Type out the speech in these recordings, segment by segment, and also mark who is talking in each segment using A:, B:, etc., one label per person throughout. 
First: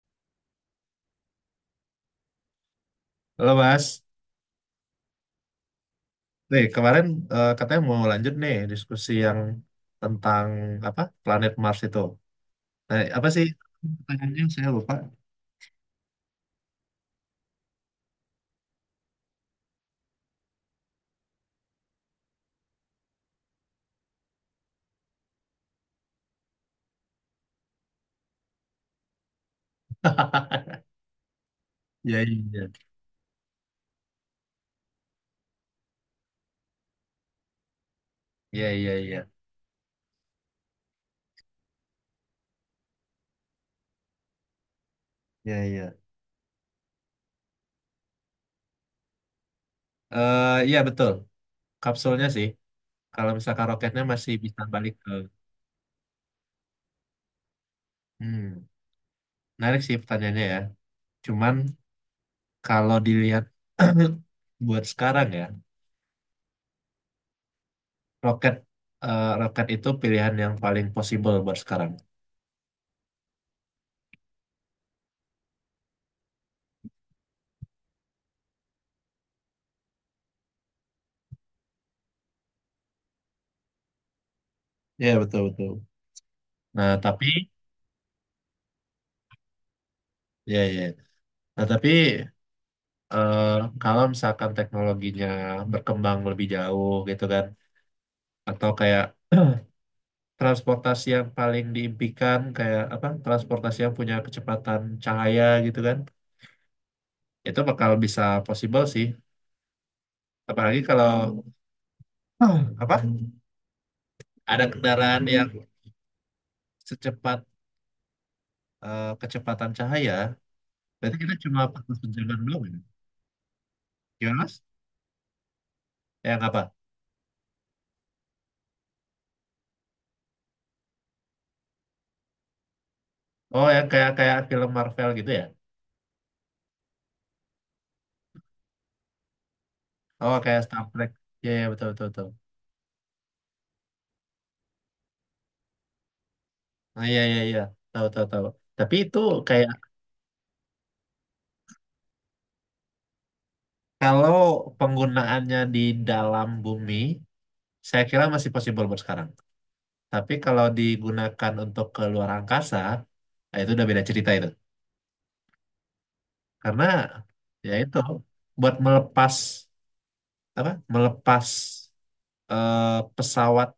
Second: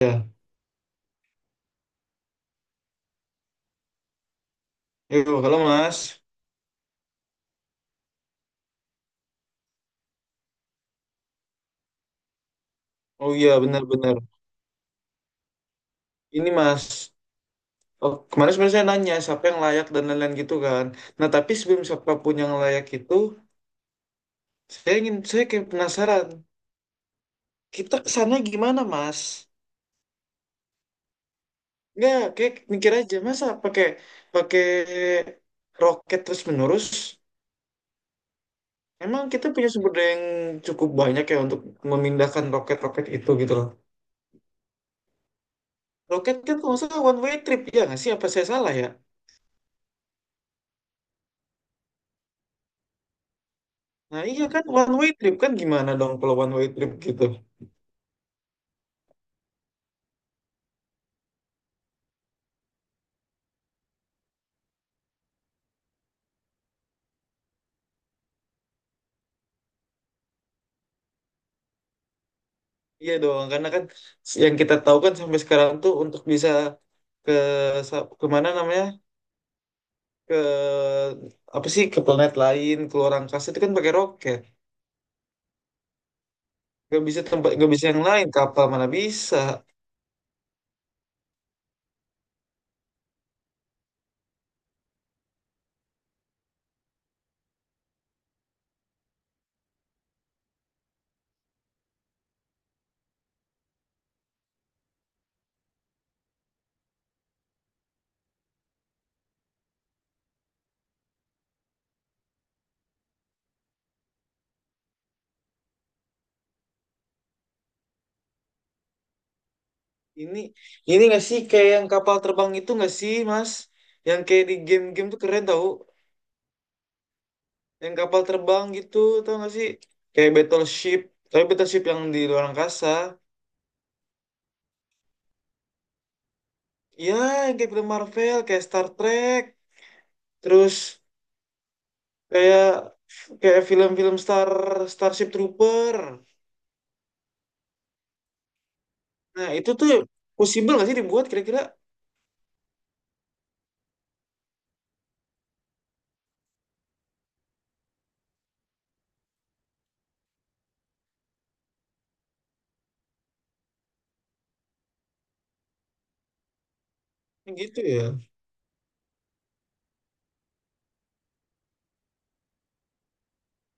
A: Ya,
B: Halo Mas,
A: itu kalau Mas.
B: nih kemarin katanya mau lanjut nih diskusi yang tentang apa planet Mars itu. Nah, apa
A: Oh
B: sih
A: iya, benar-benar.
B: pertanyaannya saya lupa.
A: Ini Mas, oh, kemarin sebenarnya saya nanya siapa yang layak dan lain-lain gitu kan. Nah, tapi sebelum siapapun yang layak itu, saya ingin, saya kayak penasaran. Kita kesana gimana, Mas?
B: Iya
A: Nggak, kayak
B: iya
A: mikir aja, masa pakai pakai roket terus-menerus?
B: iya iya iya
A: Emang kita punya sumber daya yang cukup banyak ya untuk memindahkan roket-roket itu gitu loh.
B: iya iya.
A: Roket kan kalau nggak salah one way trip, ya nggak sih? Apa saya salah ya?
B: Eh, iya betul kapsulnya sih. Kalau misalkan roketnya
A: Nah
B: masih
A: iya
B: bisa
A: kan one
B: balik ke,
A: way trip kan gimana dong kalau one way trip gitu?
B: hmm, menarik sih pertanyaannya ya. Cuman kalau dilihat buat sekarang ya roket roket itu pilihan yang paling possible buat sekarang.
A: Iya dong, karena kan yang kita tahu kan sampai sekarang tuh untuk bisa ke ke mana namanya, ke apa sih, ke planet lain, ke luar angkasa itu kan pakai roket,
B: Iya betul betul. Nah
A: gak bisa
B: tapi
A: tempat, gak bisa yang lain, kapal mana bisa.
B: ya ya nah, tapi eh, kalau misalkan teknologinya berkembang lebih jauh gitu kan, atau kayak transportasi yang paling diimpikan kayak apa? Transportasi yang punya kecepatan cahaya gitu kan, itu bakal bisa possible sih. Apalagi kalau apa? Ada kendaraan yang secepat kecepatan cahaya,
A: Ini ini
B: berarti
A: nggak
B: kita
A: sih
B: cuma
A: kayak yang
B: perlu
A: kapal
B: sejalan
A: terbang
B: belum
A: itu
B: ya?
A: nggak sih Mas, yang
B: Gimana
A: kayak di
B: Mas?
A: game-game tuh keren tau,
B: Yang apa?
A: yang kapal terbang gitu, tau nggak sih, kayak battleship, tapi battleship yang di luar angkasa.
B: Oh, yang kayak kayak film Marvel gitu ya?
A: Iya, kayak film Marvel, kayak Star Trek,
B: Oh, kayak
A: terus
B: Star Trek. Iya, iya, betul, betul, betul.
A: kayak kayak film-film Starship Trooper.
B: Ah, iya iya iya tahu tahu tahu. Tapi itu
A: Nah,
B: kayak
A: itu tuh possible nggak sih dibuat kira-kira
B: kalau penggunaannya di dalam bumi, saya kira masih possible buat sekarang. Tapi kalau digunakan untuk ke luar angkasa, nah itu udah beda cerita itu. Karena ya
A: gitu
B: itu
A: ya?
B: buat melepas apa? Melepas eh, pesawat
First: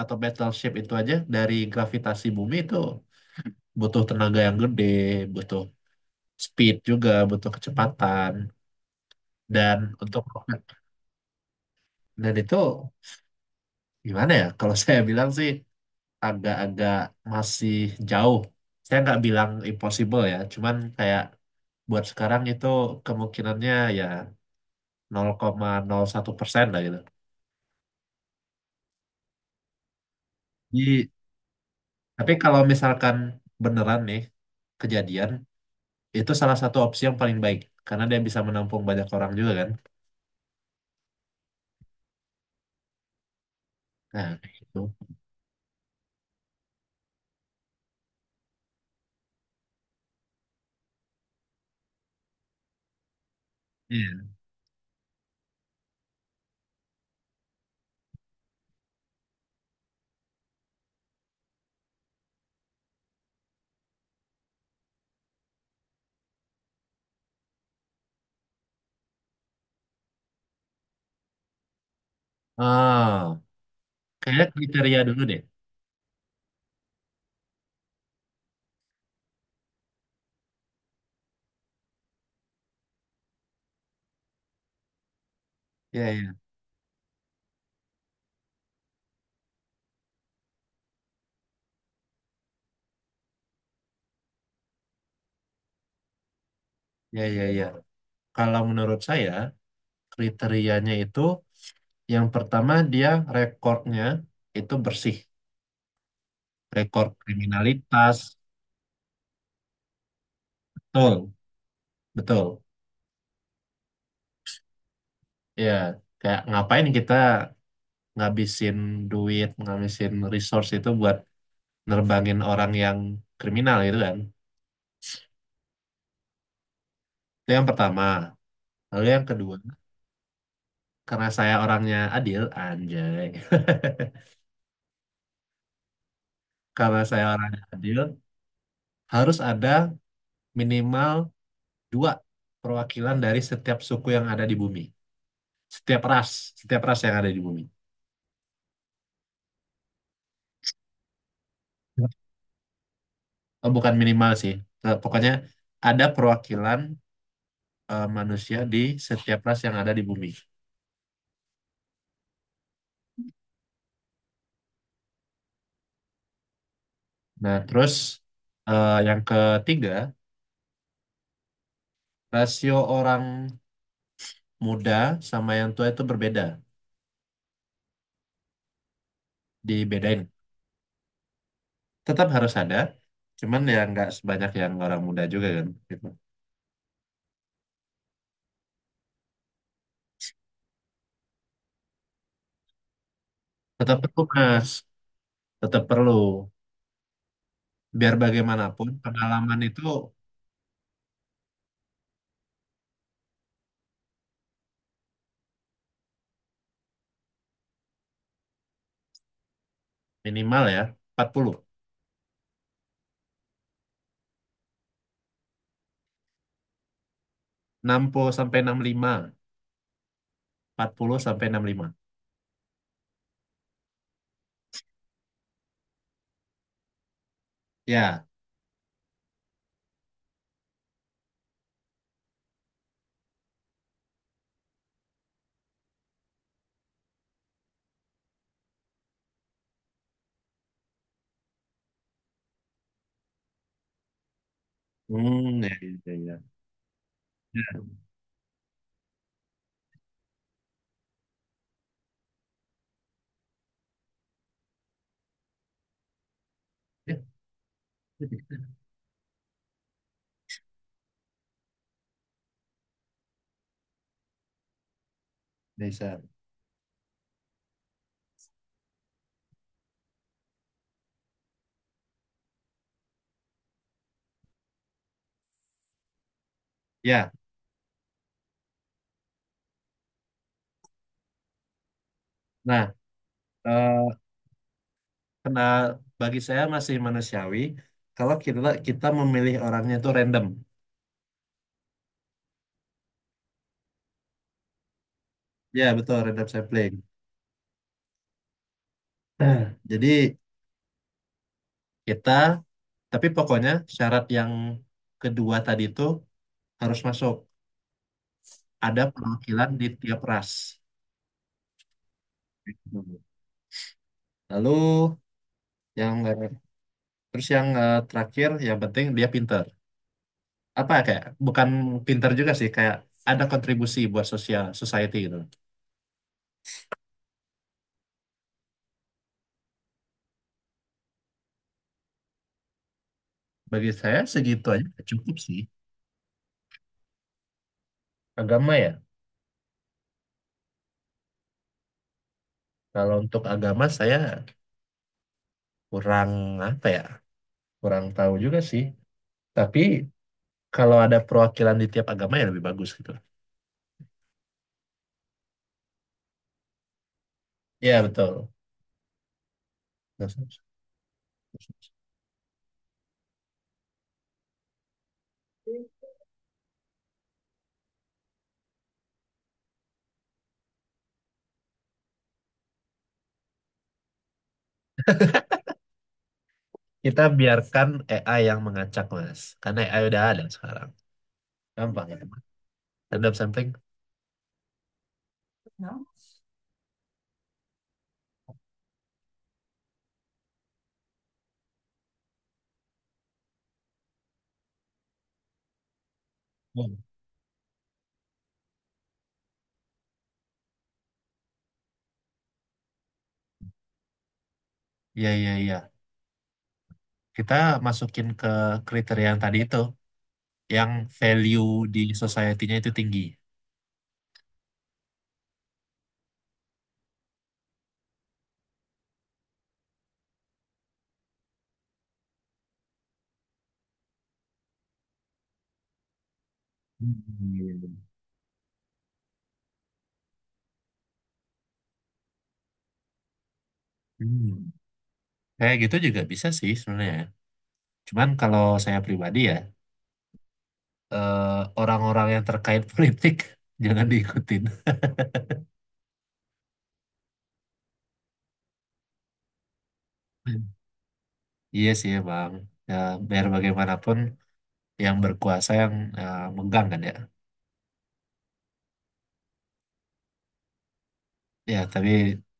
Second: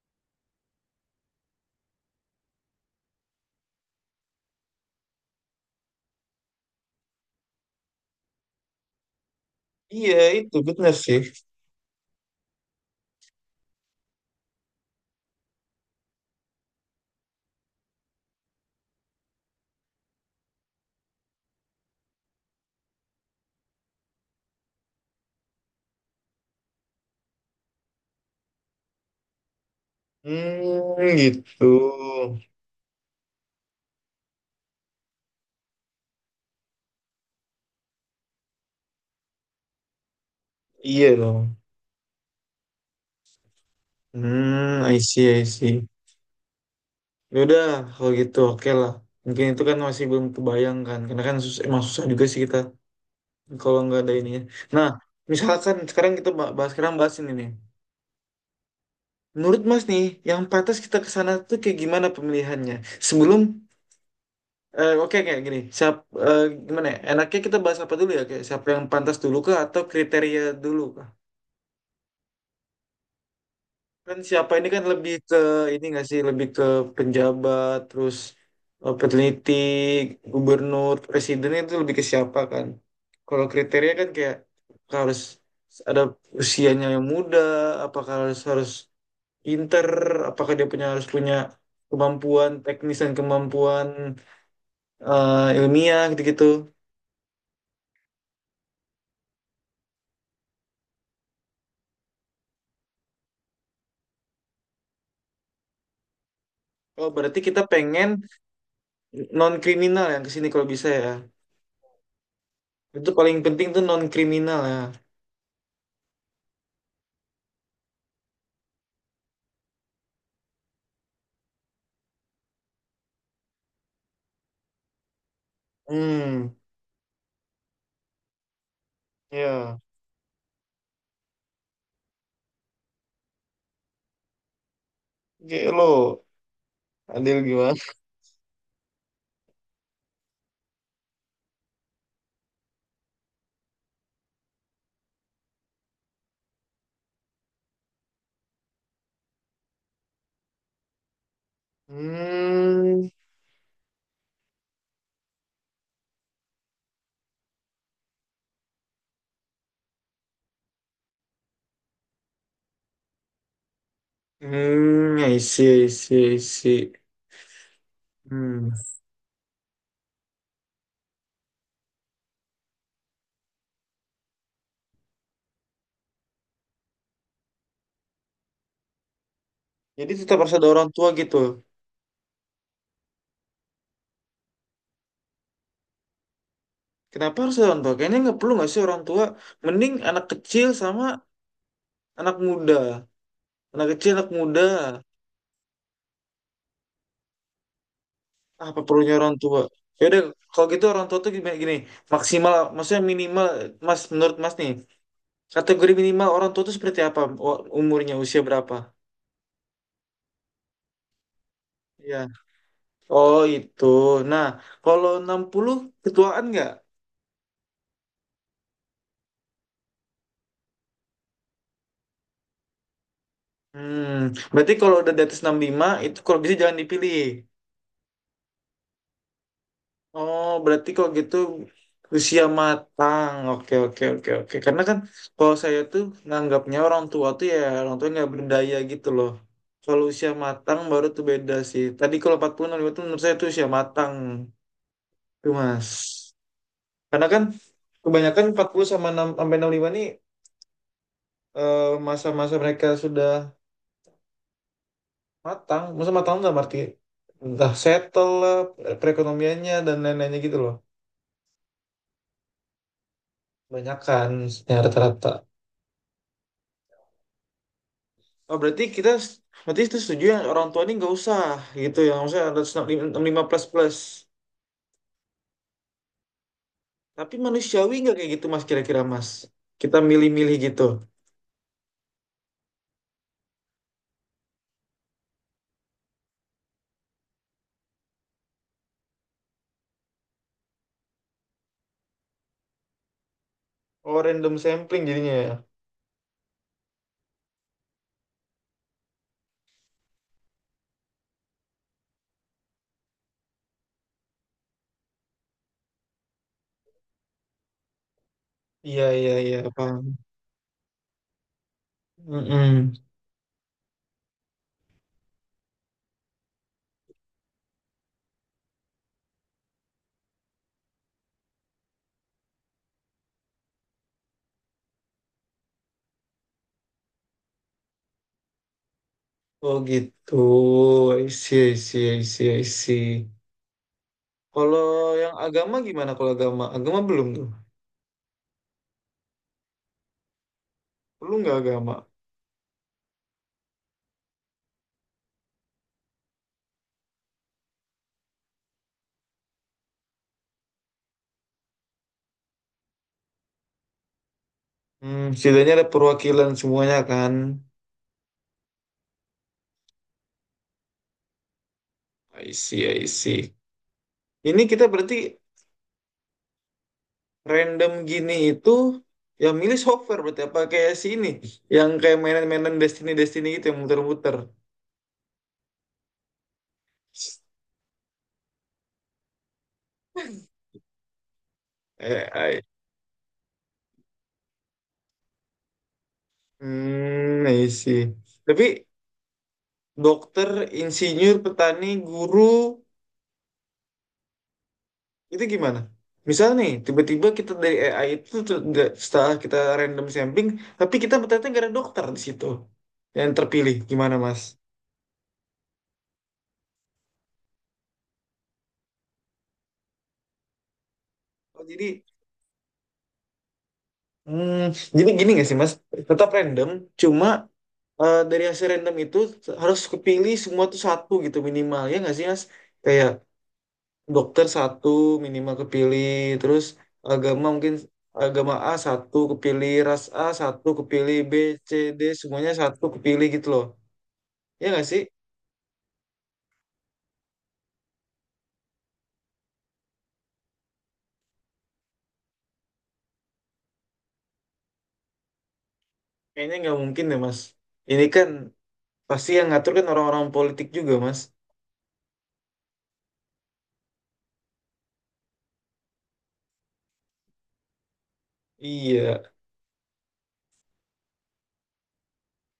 B: atau battleship itu aja dari gravitasi bumi itu butuh tenaga yang gede, butuh speed juga, butuh kecepatan dan
A: Iya,
B: untuk
A: itu
B: roket
A: benar sih.
B: dan itu. Gimana ya? Kalau saya bilang sih agak-agak masih jauh. Saya nggak bilang impossible ya, cuman kayak buat sekarang itu kemungkinannya ya nol nol koma nol satu persen lah gitu. Jadi,
A: Hmm, gitu.
B: tapi kalau misalkan beneran nih kejadian, itu salah satu opsi yang paling baik karena dia bisa menampung banyak orang juga kan.
A: Iya dong.
B: Nah,
A: Hmm,
B: itu.
A: I see, I see. Ya udah, kalau gitu oke lah. Mungkin itu kan masih belum kebayang kan, karena kan susah, emang susah juga sih kita kalau nggak ada
B: Iya.
A: ininya. Nah, misalkan sekarang kita bahas sekarang, bahas ini nih. Menurut Mas nih, yang pantas kita ke sana tuh kayak gimana pemilihannya? Sebelum oke kayak gini, siap, eh, gimana ya? Enaknya kita bahas apa dulu ya? Kayak siapa yang pantas dulu kah atau kriteria dulu kah?
B: Oh,
A: Kan
B: kayaknya
A: siapa ini kan
B: kriteria
A: lebih
B: dulu
A: ke
B: deh.
A: ini nggak sih, lebih ke penjabat, terus peneliti, gubernur, presiden itu lebih ke siapa kan? Kalau kriteria kan kayak harus ada
B: Iya, iya,
A: usianya yang muda, apakah harus harus pinter, apakah dia harus punya kemampuan teknis dan kemampuan ilmiah gitu-gitu.
B: iya, iya, iya. Kalau menurut saya kriterianya itu yang pertama dia rekornya itu bersih,
A: Oh,
B: rekor
A: berarti kita pengen
B: kriminalitas,
A: non kriminal yang kesini kalau bisa ya.
B: betul, betul.
A: Itu paling penting tuh non kriminal ya.
B: Ya, kayak ngapain kita ngabisin duit, ngabisin resource itu buat nerbangin orang yang kriminal gitu kan.
A: Hmm,
B: Itu yang pertama. Lalu yang kedua,
A: ya.
B: karena saya orangnya adil, anjay.
A: Oke, lo
B: Karena saya
A: adil
B: orangnya
A: gimana?
B: adil, harus ada minimal 2 perwakilan dari setiap suku yang ada di bumi. Setiap ras, setiap ras yang ada di bumi.
A: Hmm,
B: Oh, bukan minimal sih. Eh, pokoknya ada perwakilan manusia di setiap ras yang ada di bumi.
A: hmm, I see, I see, I see.
B: Nah, terus
A: Hmm.
B: yang ketiga, rasio orang muda sama yang tua itu berbeda,
A: Jadi
B: dibedain.
A: tetap harus ada orang tua gitu.
B: Tetap harus ada, cuman ya nggak sebanyak yang orang muda juga kan. Gitu.
A: Kenapa harus ada orang tua? Kayaknya nggak perlu nggak sih orang tua? Mending anak kecil sama anak muda. Anak
B: Tetap
A: kecil,
B: perlu,
A: anak muda.
B: Mas. Tetap perlu. Biar
A: Ah, apa
B: bagaimanapun
A: perlunya orang
B: pengalaman
A: tua?
B: itu
A: Ya udah, kalau gitu orang tua tuh gimana, gini, maksimal, maksudnya minimal mas, menurut mas nih, kategori minimal orang tua tuh seperti apa? Umurnya usia berapa
B: minimal ya, 40
A: ya? Oh itu, nah, kalau 60 ketuaan nggak?
B: 60 sampai 65 40 sampai 65.
A: Hmm, berarti kalau udah di atas 65 itu kalau bisa jangan dipilih.
B: Ya.
A: Oh, berarti kok gitu, usia matang. Oke, oke, oke, oke. Karena kan kalau saya tuh nganggapnya orang tua tuh ya orang tua nggak berdaya gitu loh. Kalau usia matang baru tuh beda sih. Tadi kalau 40 65 tuh menurut saya tuh usia matang tuh
B: Hmm, ya,
A: Mas.
B: ya, ya.
A: Karena kan
B: Ya,
A: kebanyakan 40 sama 6 sampai 65 nih, eh, masa-masa mereka sudah matang. Masa matang nggak berarti,
B: ya,
A: entah settle lah perekonomiannya dan lain-lainnya gitu loh. Kebanyakan ya rata-rata.
B: Desa.
A: Oh, berarti kita, berarti itu setuju yang orang tua ini nggak usah gitu, yang maksudnya ada 65 plus plus,
B: Ya,
A: tapi manusiawi nggak kayak gitu mas, kira-kira mas, kita milih-milih gitu?
B: nah, eh, kena bagi saya masih manusiawi kalau kita kita memilih orangnya itu random.
A: Oh random sampling jadinya ya.
B: Ya, betul random sampling. Nah, jadi kita tapi pokoknya syarat yang kedua tadi itu harus masuk. Ada
A: Iya iya iya,
B: perwakilan di
A: paham.
B: tiap ras.
A: Mm-mm.
B: Hmm. Lalu yang eh, terus yang terakhir yang penting dia pinter. Apa ya, kayak bukan pinter juga sih kayak ada kontribusi buat sosial society gitu.
A: Oh gitu, I see, I see, I see, I see.
B: Bagi saya segitu aja
A: Kalau
B: udah cukup
A: yang
B: sih.
A: agama gimana? Kalau agama, agama belum tuh,
B: Agama ya.
A: perlu nggak agama?
B: Kalau untuk agama saya kurang apa ya? Kurang tahu juga sih. Tapi kalau ada perwakilan di tiap agama ya lebih bagus gitu.
A: Hmm, setidaknya ada perwakilan semuanya kan.
B: Iya betul.
A: I see, I see. Ini kita berarti random gini itu, ya milih software berarti, apa kayak si ini yang kayak mainan-mainan Destiny Destiny gitu yang muter-muter.
B: Kita biarkan AI yang mengacak Mas. Karena AI udah ada sekarang. Gampang ya,
A: eh
B: Mas.
A: I-
B: Dan sampling.
A: hmm, I see. Tapi dokter, insinyur, petani, guru, itu gimana? Misal nih
B: Oh,
A: tiba-tiba kita dari AI itu tuh setelah kita random sampling tapi kita ternyata nggak ada dokter di situ yang terpilih gimana mas?
B: iya iya iya. Kita masukin ke kriteria yang tadi itu. Yang
A: Oh,
B: value di
A: jadi,
B: society-nya itu tinggi.
A: hmm, jadi gini gak sih Mas? Tetap random, cuma dari hasil random itu harus kepilih semua tuh satu gitu minimal ya nggak sih Mas? Kayak dokter satu minimal kepilih, terus agama mungkin,
B: Hmm.
A: agama A satu kepilih, ras A satu kepilih, B, C, D semuanya satu kepilih gitu loh.
B: Hmm.
A: Ya nggak sih?
B: Kayak gitu juga bisa sih sebenarnya. Cuman kalau saya pribadi ya, eh, orang-orang yang terkait politik jangan diikutin.
A: Kayaknya nggak mungkin deh Mas. Ini kan pasti yang ngatur kan orang-orang
B: Hmm.
A: politik juga Mas.
B: Iya sih bang. Ya, biar bagaimanapun yang berkuasa yang megang kan ya.
A: Iya,
B: Ya, tapi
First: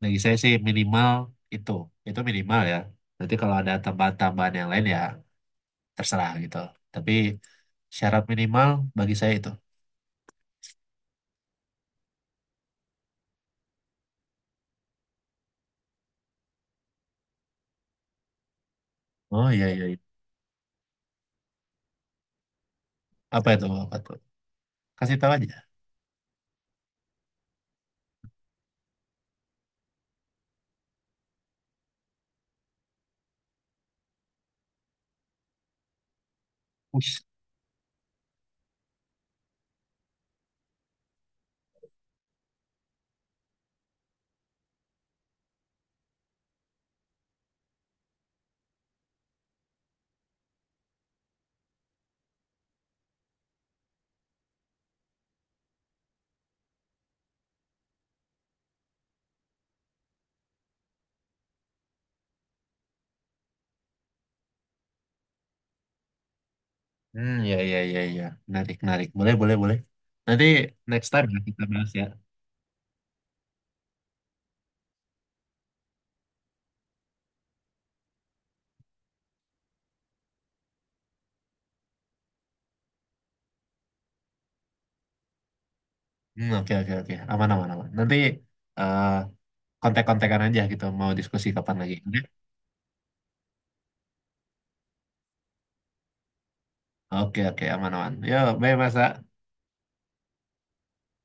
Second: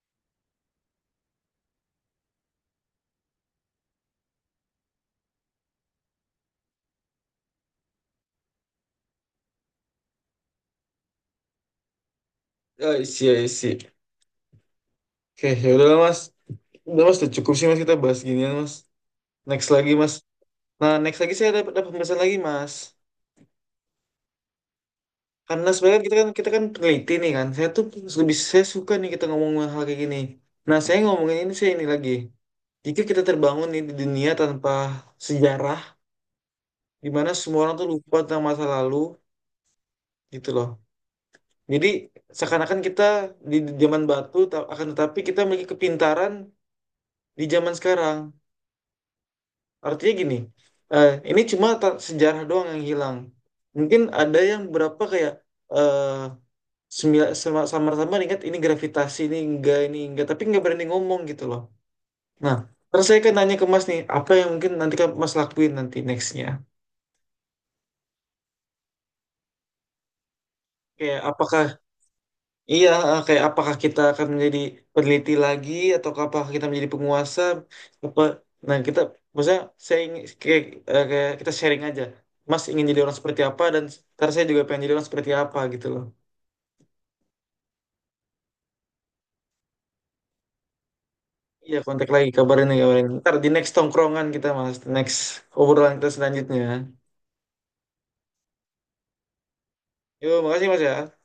B: bagi saya sih minimal itu. Itu minimal ya. Nanti kalau ada tambahan-tambahan yang lain ya terserah gitu. Tapi syarat minimal bagi saya itu.
A: I see, I see. Oke, ya udah Mas. Udah mas, udah cukup sih mas kita bahas ginian mas.
B: Oh iya
A: Next
B: iya.
A: lagi
B: Iya.
A: mas. Nah next lagi saya ada pembahasan lagi mas.
B: Apa itu? Apa itu? Kasih tahu aja.
A: Karena sebenarnya kita kan, kita kan peneliti nih kan. Saya tuh lebih, saya suka nih kita ngomong hal kayak gini. Nah saya ngomongin ini, saya ini lagi. Jika kita terbangun nih di dunia tanpa sejarah, di
B: Ush.
A: mana semua orang tuh lupa tentang masa lalu gitu loh. Jadi seakan-akan kita di zaman batu, akan tetapi kita memiliki kepintaran di zaman sekarang. Artinya gini, ini cuma sejarah doang yang hilang. Mungkin ada yang berapa kayak eh samar-samar ingat ini gravitasi, ini enggak, tapi enggak berani ngomong gitu loh. Nah, terus saya kan nanya ke Mas nih, apa yang mungkin nanti kan Mas lakuin nanti nextnya?
B: Hmm, iya iya iya iya. Menarik menarik. Boleh boleh boleh. Nanti next
A: Kayak
B: time ya kita
A: apakah,
B: bahas ya.
A: iya, kayak apakah kita akan menjadi peneliti lagi atau apakah kita menjadi penguasa apa? Nah, kita maksudnya saya ingin kayak, kayak kita sharing aja. Mas ingin jadi orang seperti apa dan ntar saya juga pengen jadi orang seperti apa gitu loh.
B: Hmm, oke oke oke aman aman aman nanti eh kontak-kontakan aja gitu mau diskusi kapan
A: Iya,
B: lagi.
A: kontak lagi, kabarin nih, kabarin. Ntar di next tongkrongan kita Mas, next obrolan kita selanjutnya.
B: Oke oke oke aman aman yo bye masa
A: Yo, makasih Mas ya.